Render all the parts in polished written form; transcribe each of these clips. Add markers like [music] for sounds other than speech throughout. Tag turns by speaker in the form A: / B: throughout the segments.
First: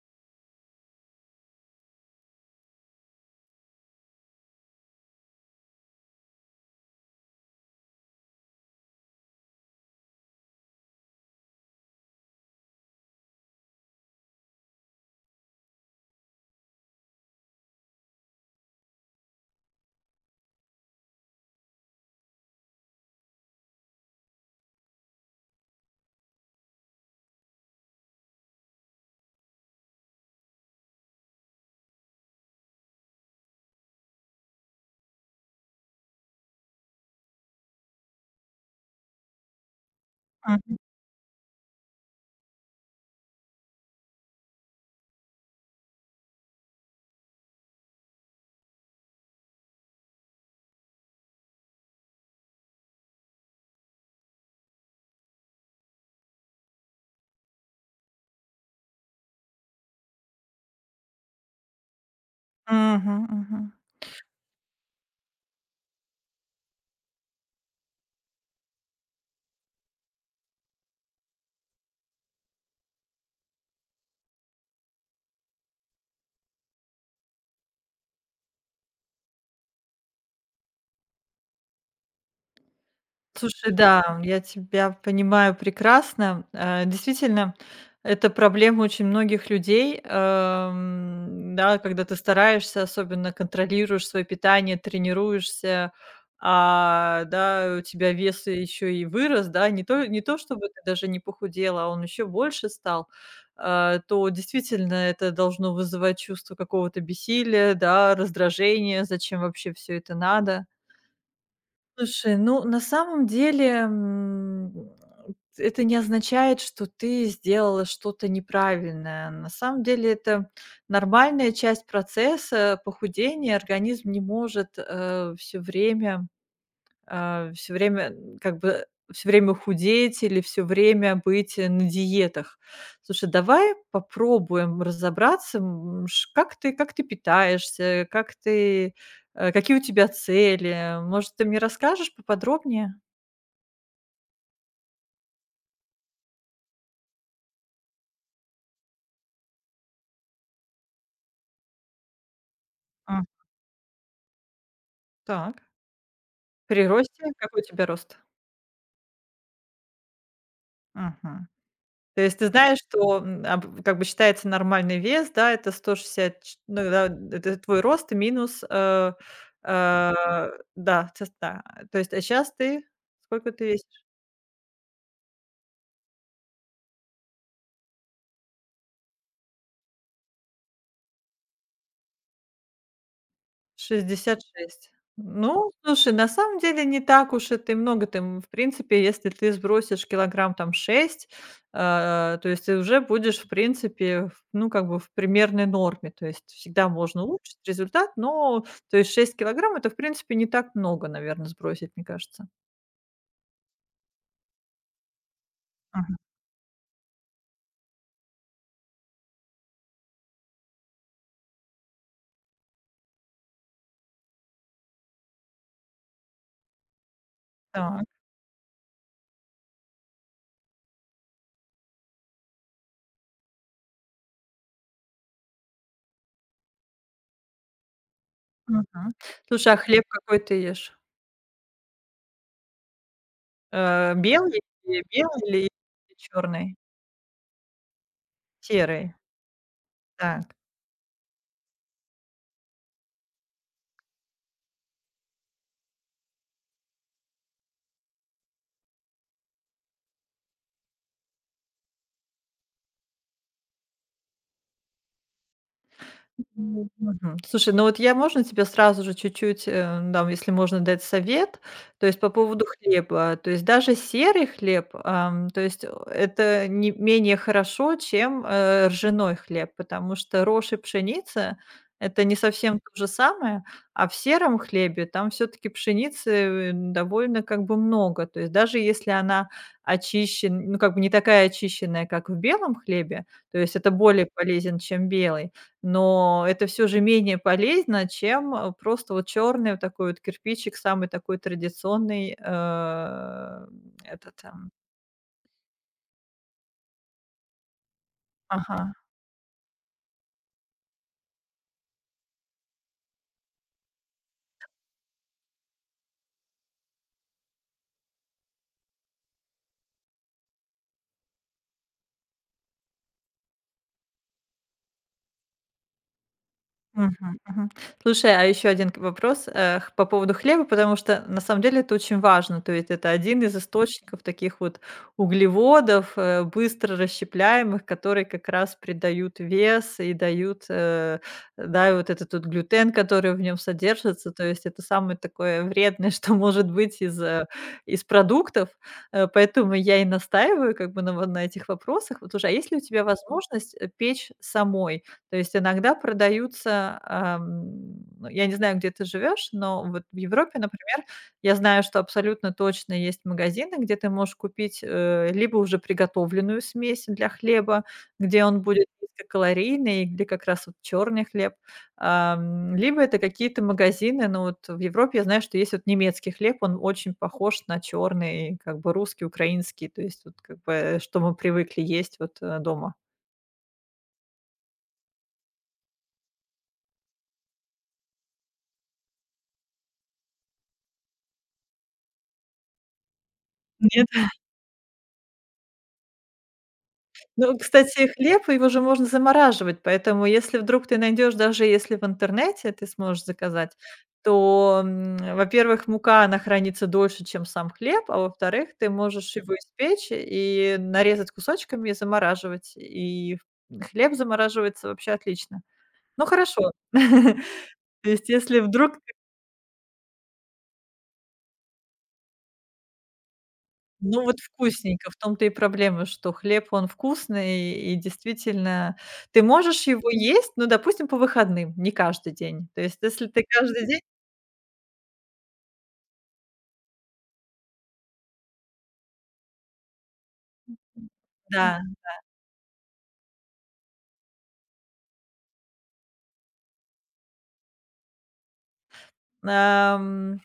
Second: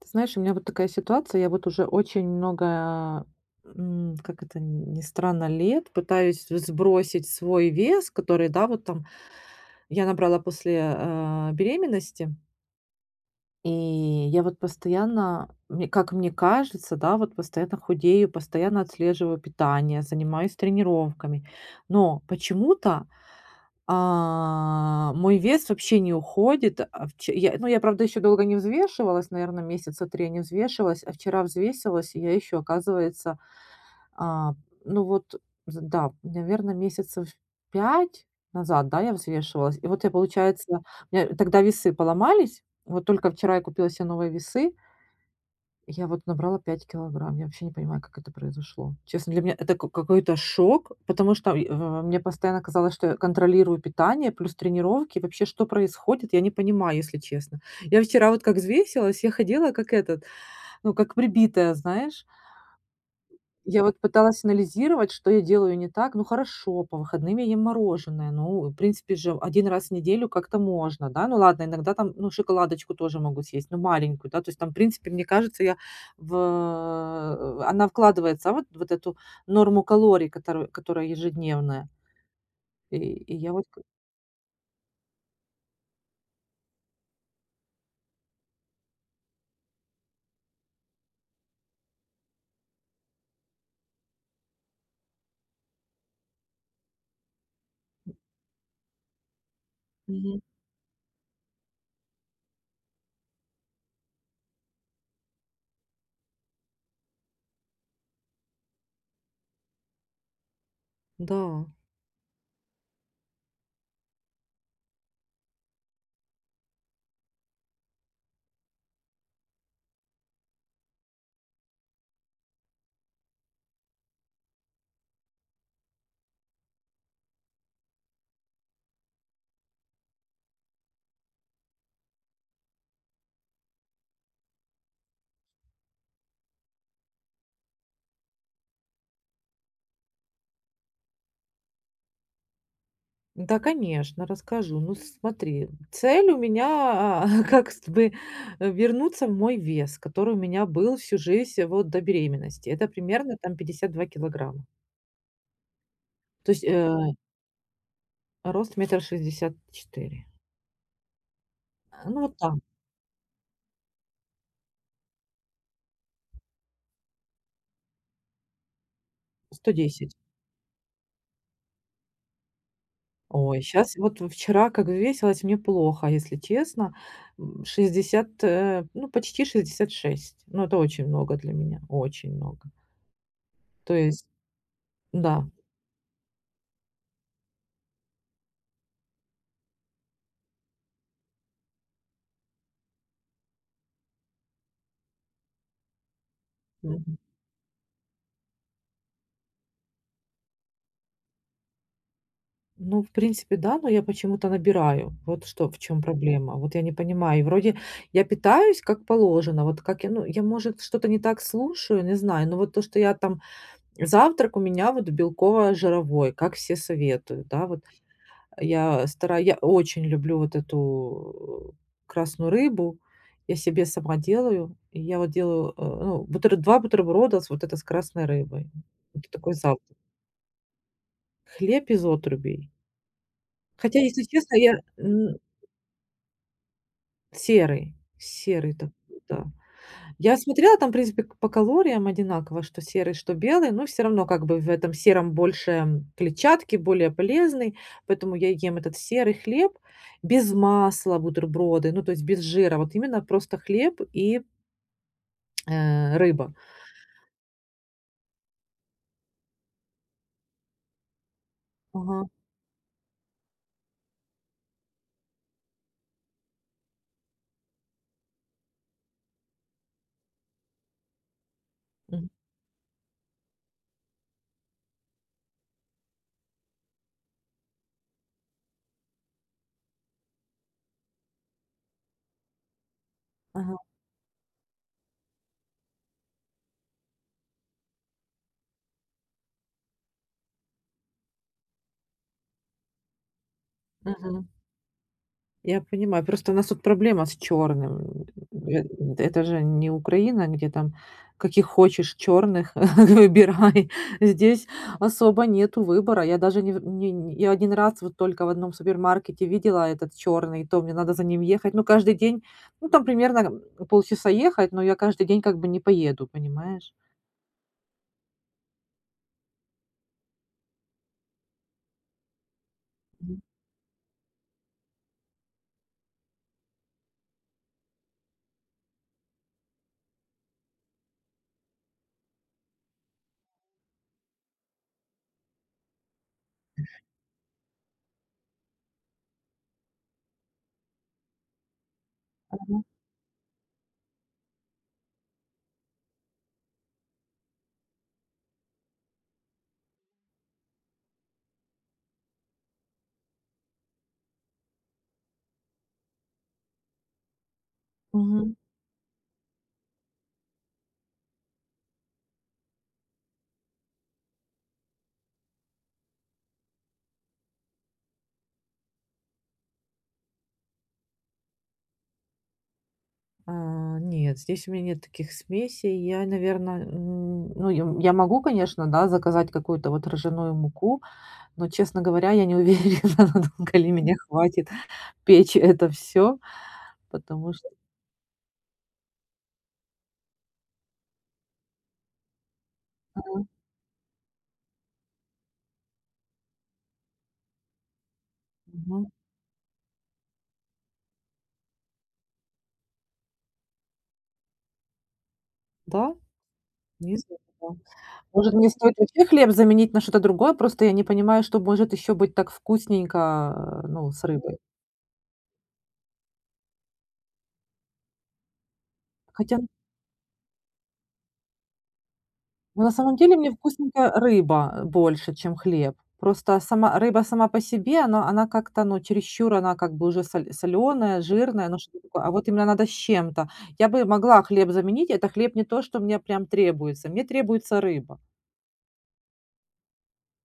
A: Ты знаешь, у меня вот такая ситуация. Я вот уже очень много, как это ни странно, лет пытаюсь сбросить свой вес, который, да, вот там я набрала после беременности. И я вот постоянно, мне кажется, да, вот постоянно худею, постоянно отслеживаю питание, занимаюсь тренировками. Но почему-то, мой вес вообще не уходит. Я, ну, правда, еще долго не взвешивалась, наверное, месяца три не взвешивалась, а вчера взвесилась, и я еще, оказывается, а, ну вот, з да, наверно, месяцев 5 назад, да, я взвешивалась. И вот я,
B: Мгм.
A: получается, у меня тогда весы поломались. Вот только вчера я купила себе новые весы. Я вот набрала 5 кг. Я вообще не понимаю, как это произошло. Честно, для меня это ка какой-то шок, потому что, мне постоянно казалось, что я контролирую питание плюс тренировки. Вообще, что происходит, я не понимаю, если честно. Я вчера вот как взвесилась, я ходила как этот, ну, как прибитая, знаешь.
B: Мгм, мгм.
A: Я вот пыталась анализировать, что я делаю не так. Ну, хорошо, по выходным я ем мороженое. Ну, в принципе же, один раз в неделю как-то можно, да. Ну, ладно, иногда там, ну, шоколадочку тоже могу съесть, ну, маленькую, да. То есть там, в принципе, мне кажется, я в она вкладывается, вот эту норму калорий, которую которая ежедневная. И я вот
B: Слушай,
A: к
B: да, я тебя понимаю прекрасно. Действительно, это проблема очень многих людей. Да, когда ты стараешься, особенно контролируешь свое питание, тренируешься, да, у тебя вес еще и вырос, да, не то, не то
A: Мгм.
B: чтобы ты даже не похудела, а он еще больше стал, то действительно это должно вызывать чувство какого-то бессилия, да, раздражения, зачем вообще все это надо.
A: Да.
B: Слушай, ну, на самом деле, это не означает, что ты сделала что-то неправильное. На самом деле это нормальная часть процесса похудения. Организм не может, время все время как бы все время худеть или все время быть на диетах. Слушай, давай попробуем разобраться, как ты питаешься, как ты, какие у тебя цели. Может, ты мне расскажешь поподробнее?
A: Да, конечно, расскажу. Ну, смотри, цель у меня, [laughs] как с бы э, вернуться в мой вес, который у меня был всю жизнь вот до беременности. Это
B: А,
A: примерно там 52 кг.
B: так.
A: То есть,
B: При росте, какой у тебя рост?
A: рост 1,64 м.
B: Мгм.
A: А, ну,
B: То
A: вот
B: есть ты
A: там,
B: знаешь, что, м, а, б как бы считается нормальный вес, да, это 160 ч ну да, это твой рост минус,
A: 110.
B: э, да, ц да. То есть, а сейчас ты сколько
A: Ой,
B: ты
A: сейчас
B: весишь?
A: вот вчера как весилась, мне плохо, если честно. 60, ну, почти 66. Ну, это очень много для меня, очень много. То есть,
B: 66.
A: да.
B: Ну, слушай, на самом деле не так уж это и много. Ты, в принципе, если ты сбросишь килограмм там 6, то есть ты уже будешь, в принципе, в ну, как бы в примерной норме. То есть всегда можно улучшить результат, но то есть 6 килограмм- это, в принципе, не так много, наверное, сбросить, мне кажется.
A: Ну, в принципе, да, но я почему-то набираю. Вот что, в чем
B: Мгм.
A: проблема. Вот я не понимаю. И вроде я питаюсь как положено. Вот как я, может, что-то не так слушаю, не знаю. Но вот то, что я там завтрак у меня вот белково-жировой, как все советуют, да. Вот
B: Так,
A: я стараюсь, я очень люблю вот эту красную рыбу. Я себе сама делаю. И я вот делаю, ну, бутер два бутерброда с красной рыбой.
B: мгм.
A: Это такой
B: Слушай, а
A: завтрак.
B: хлеб какой ты ешь?
A: Хлеб из отрубей. Хотя, если честно,
B: Белый?
A: я
B: Или
A: н
B: белый или черный?
A: серый, серый
B: Серый.
A: такой, да. Я
B: Так.
A: смотрела, там, в принципе, к по калориям одинаково, что серый, что белый, но все равно как бы в этом сером больше, клетчатки, более полезный, поэтому я ем этот серый хлеб без масла, бутерброды, ну, то есть без жира, вот именно просто хлеб и, рыба.
B: Мгм. Слушай, ну вот я можно тебе сразу же чуть-чуть, если можно дать совет, то есть
A: Ага,
B: по поводу хлеба. То есть даже серый хлеб, то есть о это не менее хорошо, чем, ржаной хлеб, потому что рожь и пшеница- это
A: мгм,
B: не совсем то же самое, а в сером хлебе там все таки пшеницы, довольно как бы много. То есть даже если она очищена, ну, как бы не такая очищенная, как в белом хлебе, то
A: ага,
B: есть это более полезен, чем белый, но это все же менее полезно, чем, просто вот черный вот такой вот кирпичик, самый такой традиционный, этот,
A: мгм.
B: эм,
A: Я понимаю, просто у нас тут проблема с черным. Э,
B: ага.
A: Это же не Украина, где там каких хочешь черных [laughs] выбирай. Здесь особо нету выбора. Я даже не, я один раз вот только в одном супермаркете видела этот черный, то мне надо за ним ехать. Ну каждый день, ну там примерно полчаса ехать, но я каждый день как бы не поеду, понимаешь?
B: Мгм, мгм. Слушай, а еще один к вопрос, э, х по поводу хлеба, потому что на самом деле это очень важно. То есть это один из источников таких вот углеводов, быстро расщепляемых, которые как раз придают вес и дают, да, и вот этот вот глютен, который в нем содержится. То есть это самое такое вредное, [laughs] что может быть из, из продуктов. Поэтому я и настаиваю как бы на этих вопросах. Вот уже, а есть ли у тебя возможность, печь самой? То есть иногда продаются, ну, я не знаю, где ты живешь, но вот в Европе, например, я знаю, что абсолютно точно есть магазины, где ты можешь купить, либо уже приготовленную смесь для хлеба, где
A: Мгм.
B: он будет низкокалорийный, где как раз вот черный хлеб, либо это какие-то магазины, ну, вот в Европе я знаю, что есть вот немецкий хлеб, он очень похож на черный, как бы русский, украинский, то есть вот как бы, что мы привыкли есть вот, дома.
A: А, нет, здесь у меня нет таких смесей. Я, наверное, ну, я могу, конечно, да, заказать какую-то вот ржаную муку, но, честно говоря, я не уверена, [laughs] надолго ли меня хватит печь это все, потому
B: Ну,
A: что,
B: кстати, хлеб, его же можно замораживать, поэтому если вдруг ты найдешь, даже если в интернете ты
A: а,
B: сможешь заказать, то, во-первых, мука, она хранится дольше, чем сам хлеб, а во-вторых, ты
A: мгм.
B: можешь его испечь и нарезать кусочками и замораживать. И хлеб замораживается вообще отлично.
A: Да,
B: Ну, хорошо.
A: не знаю.
B: [laughs]
A: Да.
B: То есть,
A: Может,
B: если
A: мне
B: вдруг
A: стоит вообще хлеб заменить на что-то другое, просто я не понимаю, что может еще быть так вкусненько, ну,
B: Ну,
A: с
B: вот
A: рыбой.
B: вкусненько. В том-то и проблема, что хлеб, он вкусный, и действительно ты
A: Хотя,
B: можешь его есть, ну, допустим, по выходным, не каждый день. То
A: Но на
B: есть,
A: самом
B: если
A: деле
B: ты
A: мне
B: каждый день
A: вкусненькая рыба, больше, чем хлеб. Просто сама рыба сама по себе, она как-то, ну, чересчур, она как бы уже соленая жирная, ну,
B: да,
A: что-то такое. А вот именно надо с чем-то. Я бы могла хлеб заменить, это хлеб не то, что мне прям требуется. Мне требуется рыба.
B: ам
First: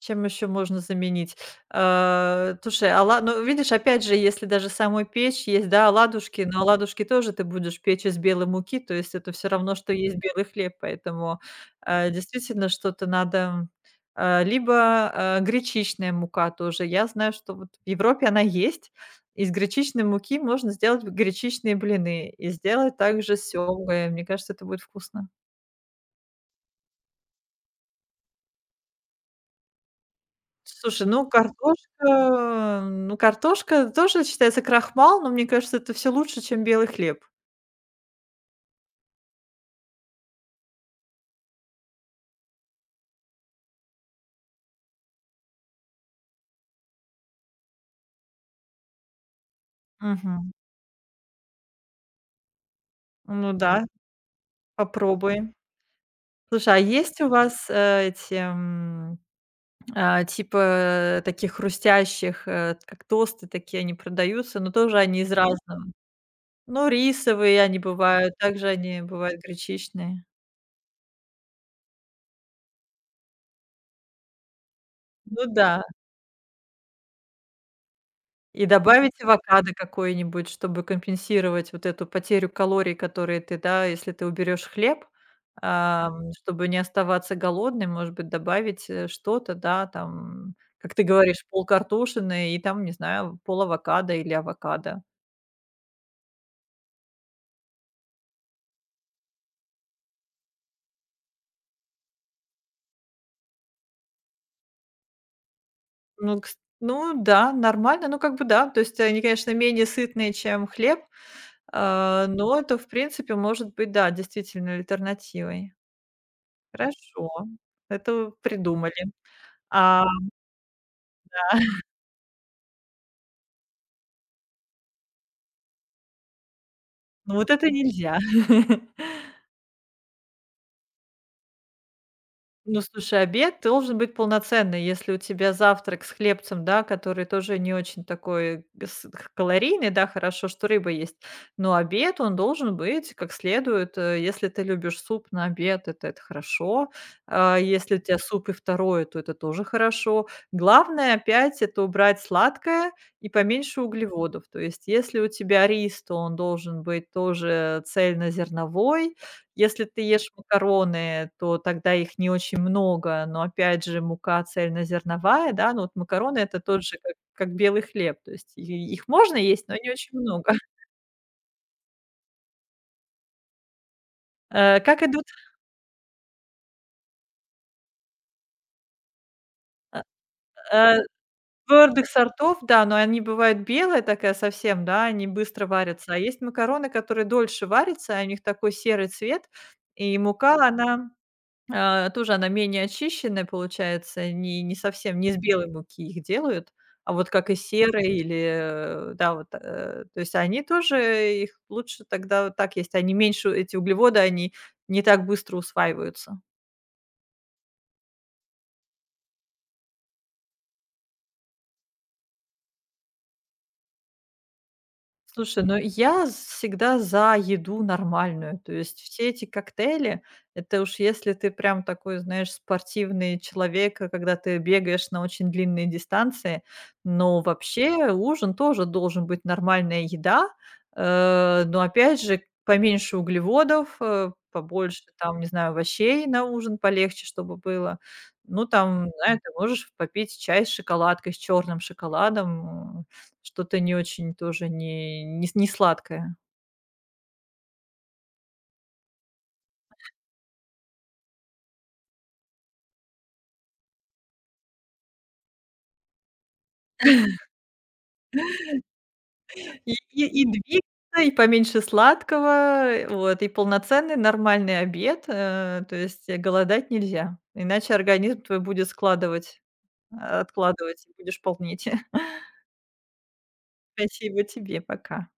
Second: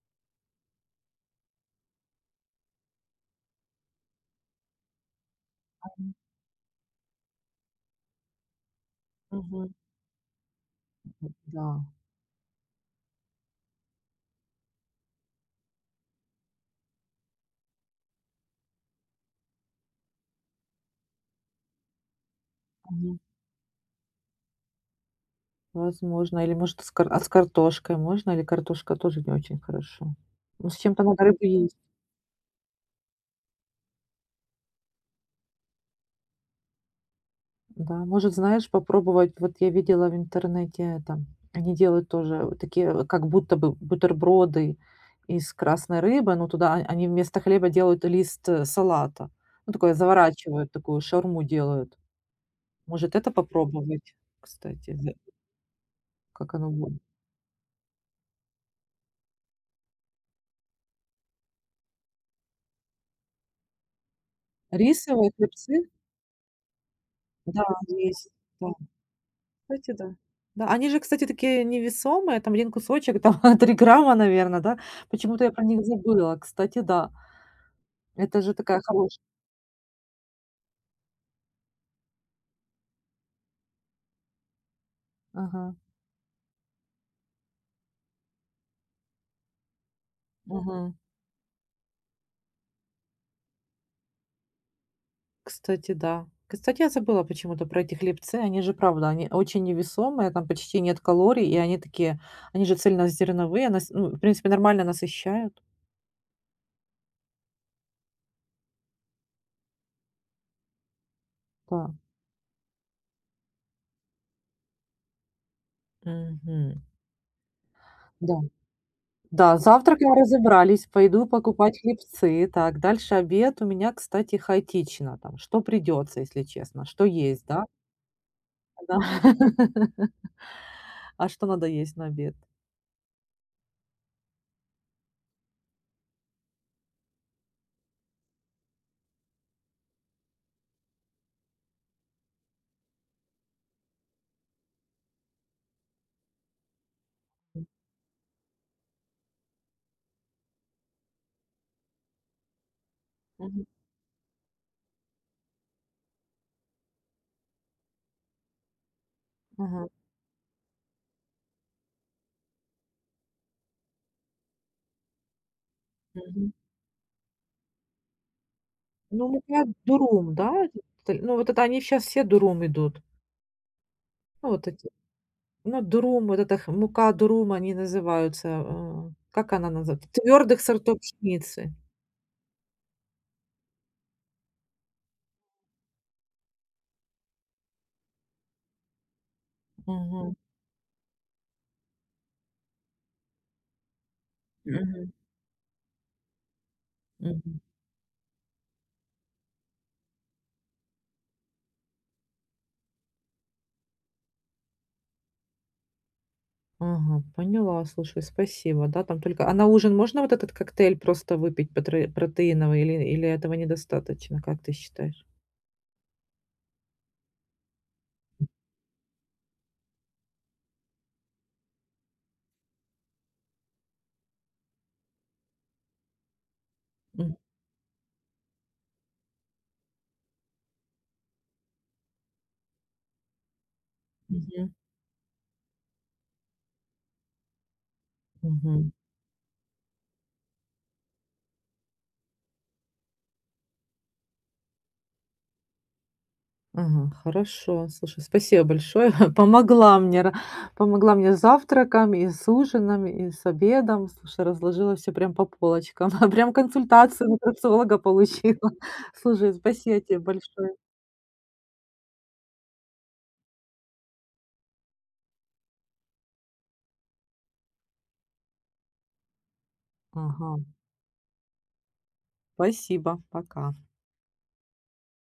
B: Чем еще можно заменить? Э, слушай, ола ну, видишь, опять же, если даже самой печь есть, да, оладушки, но оладушки тоже ты будешь печь из белой муки, то есть это все
A: Мгм.
B: равно, что есть белый хлеб, поэтому,
A: Да.
B: действительно что-то надо, гречичная мука тоже. Я знаю, что вот в Европе она есть. Из гречичной муки можно сделать гречичные блины и сделать
A: Мгм.
B: также с семгой. Мне кажется, это будет вкусно.
A: Возможно, или, может, с кар а с картошкой можно? Или картошка тоже не очень хорошо? Ну, с чем-то
B: Слушай,
A: надо
B: ну
A: рыбу есть.
B: картошка, ну картошка тоже считается крахмал, но мне кажется, это все лучше, чем белый хлеб.
A: Да, может, знаешь, попробовать. Вот я видела в интернете там, они делают тоже вот такие, как будто бы бутерброды из красной рыбы, но туда они вместо хлеба делают лист салата. Ну, такое
B: Мгм.
A: заворачивают, такую шаурму делают. Может, это
B: Ну да,
A: попробовать, кстати,
B: попробуй.
A: как оно
B: Слушай, а
A: будет.
B: есть у вас, э, эти, м, а, типа, э, таких хрустящих, как тосты такие, они продаются, но тоже они
A: Рисовые
B: из
A: хлебцы?
B: разного. Ну, рисовые
A: Да,
B: они
A: есть.
B: бывают, также
A: Да.
B: они бывают
A: Кстати, да.
B: гречичные.
A: Да, они же, кстати, такие невесомые, там один кусочек, там [laughs] 3 г, наверное, да? Почему-то
B: Ну
A: я про
B: да.
A: них забыла. Кстати, да. Это же
B: И
A: такая
B: добавить
A: хорошая.
B: авокадо какое-нибудь, чтобы компенсировать вот эту потерю калорий, которые ты, да, если ты уберешь хлеб,
A: Ага,
B: чтобы не оставаться голодным, может быть, добавить, что-то, да, там,
A: мгм.
B: как ты говоришь, полкартошины и там, не знаю, пол авокадо или авокадо.
A: Кстати, да. Кстати, я забыла почему-то про эти хлебцы. Они же, правда, они очень невесомые, там почти нет калорий, и они такие, они же цельнозерновые, ну, в принципе, нормально насыщают.
B: Ну, кс ну да, нормально, ну, как бы да. То есть они, конечно, менее сытные, чем хлеб,
A: Да.
B: но это, в принципе, может быть, да, действительно альтернативой.
A: Мгм.
B: Хорошо, это
A: Да.
B: придумали.
A: Да,
B: А
A: завтраком разобрались, пойду покупать хлебцы. Так, дальше обед у меня, кстати, хаотично. Там, что придется, если честно, что
B: Ну,
A: есть,
B: вот
A: да?
B: это нельзя.
A: Да.
B: [laughs]
A: [laughs] А что надо есть на обед?
B: Ну, слушай, обед должен быть полноценный. Если у тебя завтрак с хлебцем, да, который тоже не очень такой с калорийный, да, хорошо, что рыба есть, но обед, он должен быть как следует. Если ты любишь суп на обед, это хорошо. А, если у тебя суп и второе, то это тоже хорошо. Главное опять- это убрать сладкое и
A: Мгм.
B: поменьше углеводов. То есть если у тебя рис, то он должен быть тоже цельнозерновой. Если
A: Мгм.
B: ты ешь макароны, то тогда их не очень много, но опять же мука цельнозерновая, да, ну вот макароны-
A: Мгм.
B: это тот же, как белый хлеб, то есть и их
A: Ну, у
B: можно
A: меня
B: есть, но не очень
A: дурум,
B: много.
A: да,
B: [laughs]
A: этот, ну, вот это они сейчас все дурум идут. Ну, вот эти,
B: Как идут,
A: ну, дурум, вот эта х мука дурум, они называются, как она
B: э,
A: называется? Твердых сортов
B: э,
A: пшеницы.
B: твердых сортов, да, но они бывают белые такая совсем, да, они быстро варятся, а есть макароны, которые дольше варятся, и у них такой серый цвет, и
A: Мгм.
B: мука, она тоже она менее очищенная получается, не
A: Мгм.
B: совсем не из белой муки их делают, а вот как и
A: Мгм.
B: серые или, да, вот, то есть они тоже их лучше тогда вот так есть. Они меньше эти углеводы, они не так быстро усваиваются.
A: Ага, поняла, слушай, спасибо. Да, там только на ужин можно вот этот коктейль просто выпить потре протеиновый или этого недостаточно, как ты считаешь?
B: Слушай, ну я всегда за еду нормальную. То есть все эти коктейли- это уж если ты прям такой, знаешь, спортивный человек, когда ты бегаешь на очень длинные дистанции.
A: М.
B: Но вообще ужин тоже должен быть нормальная еда. Но опять же, поменьше углеводов,
A: Мгм.
B: побольше там, не знаю, овощей на ужин, полегче чтобы было. Ну
A: Мгм.
B: там, знаешь, ты можешь попить чай с шоколадкой, с черным шоколадом, что-то не очень тоже не сладкое.
A: Ага, хорошо. Слушай, спасибо большое. [laughs] Помогла мне, помогла мне с завтраком, и с ужином, и с обедом. Слушай, разложила все прям по полочкам. [laughs] Прям консультацию нутрициолога получила. [laughs] Слушай,
B: И
A: спасибо тебе
B: и и
A: большое.
B: двигаться, и поменьше сладкого, вот, и полноценный нормальный обед. Голодать нельзя, иначе организм твой будет складывать,
A: Ага,
B: откладывать, и будешь полнеть. [laughs]
A: спасибо. Пока.
B: Спасибо тебе, пока.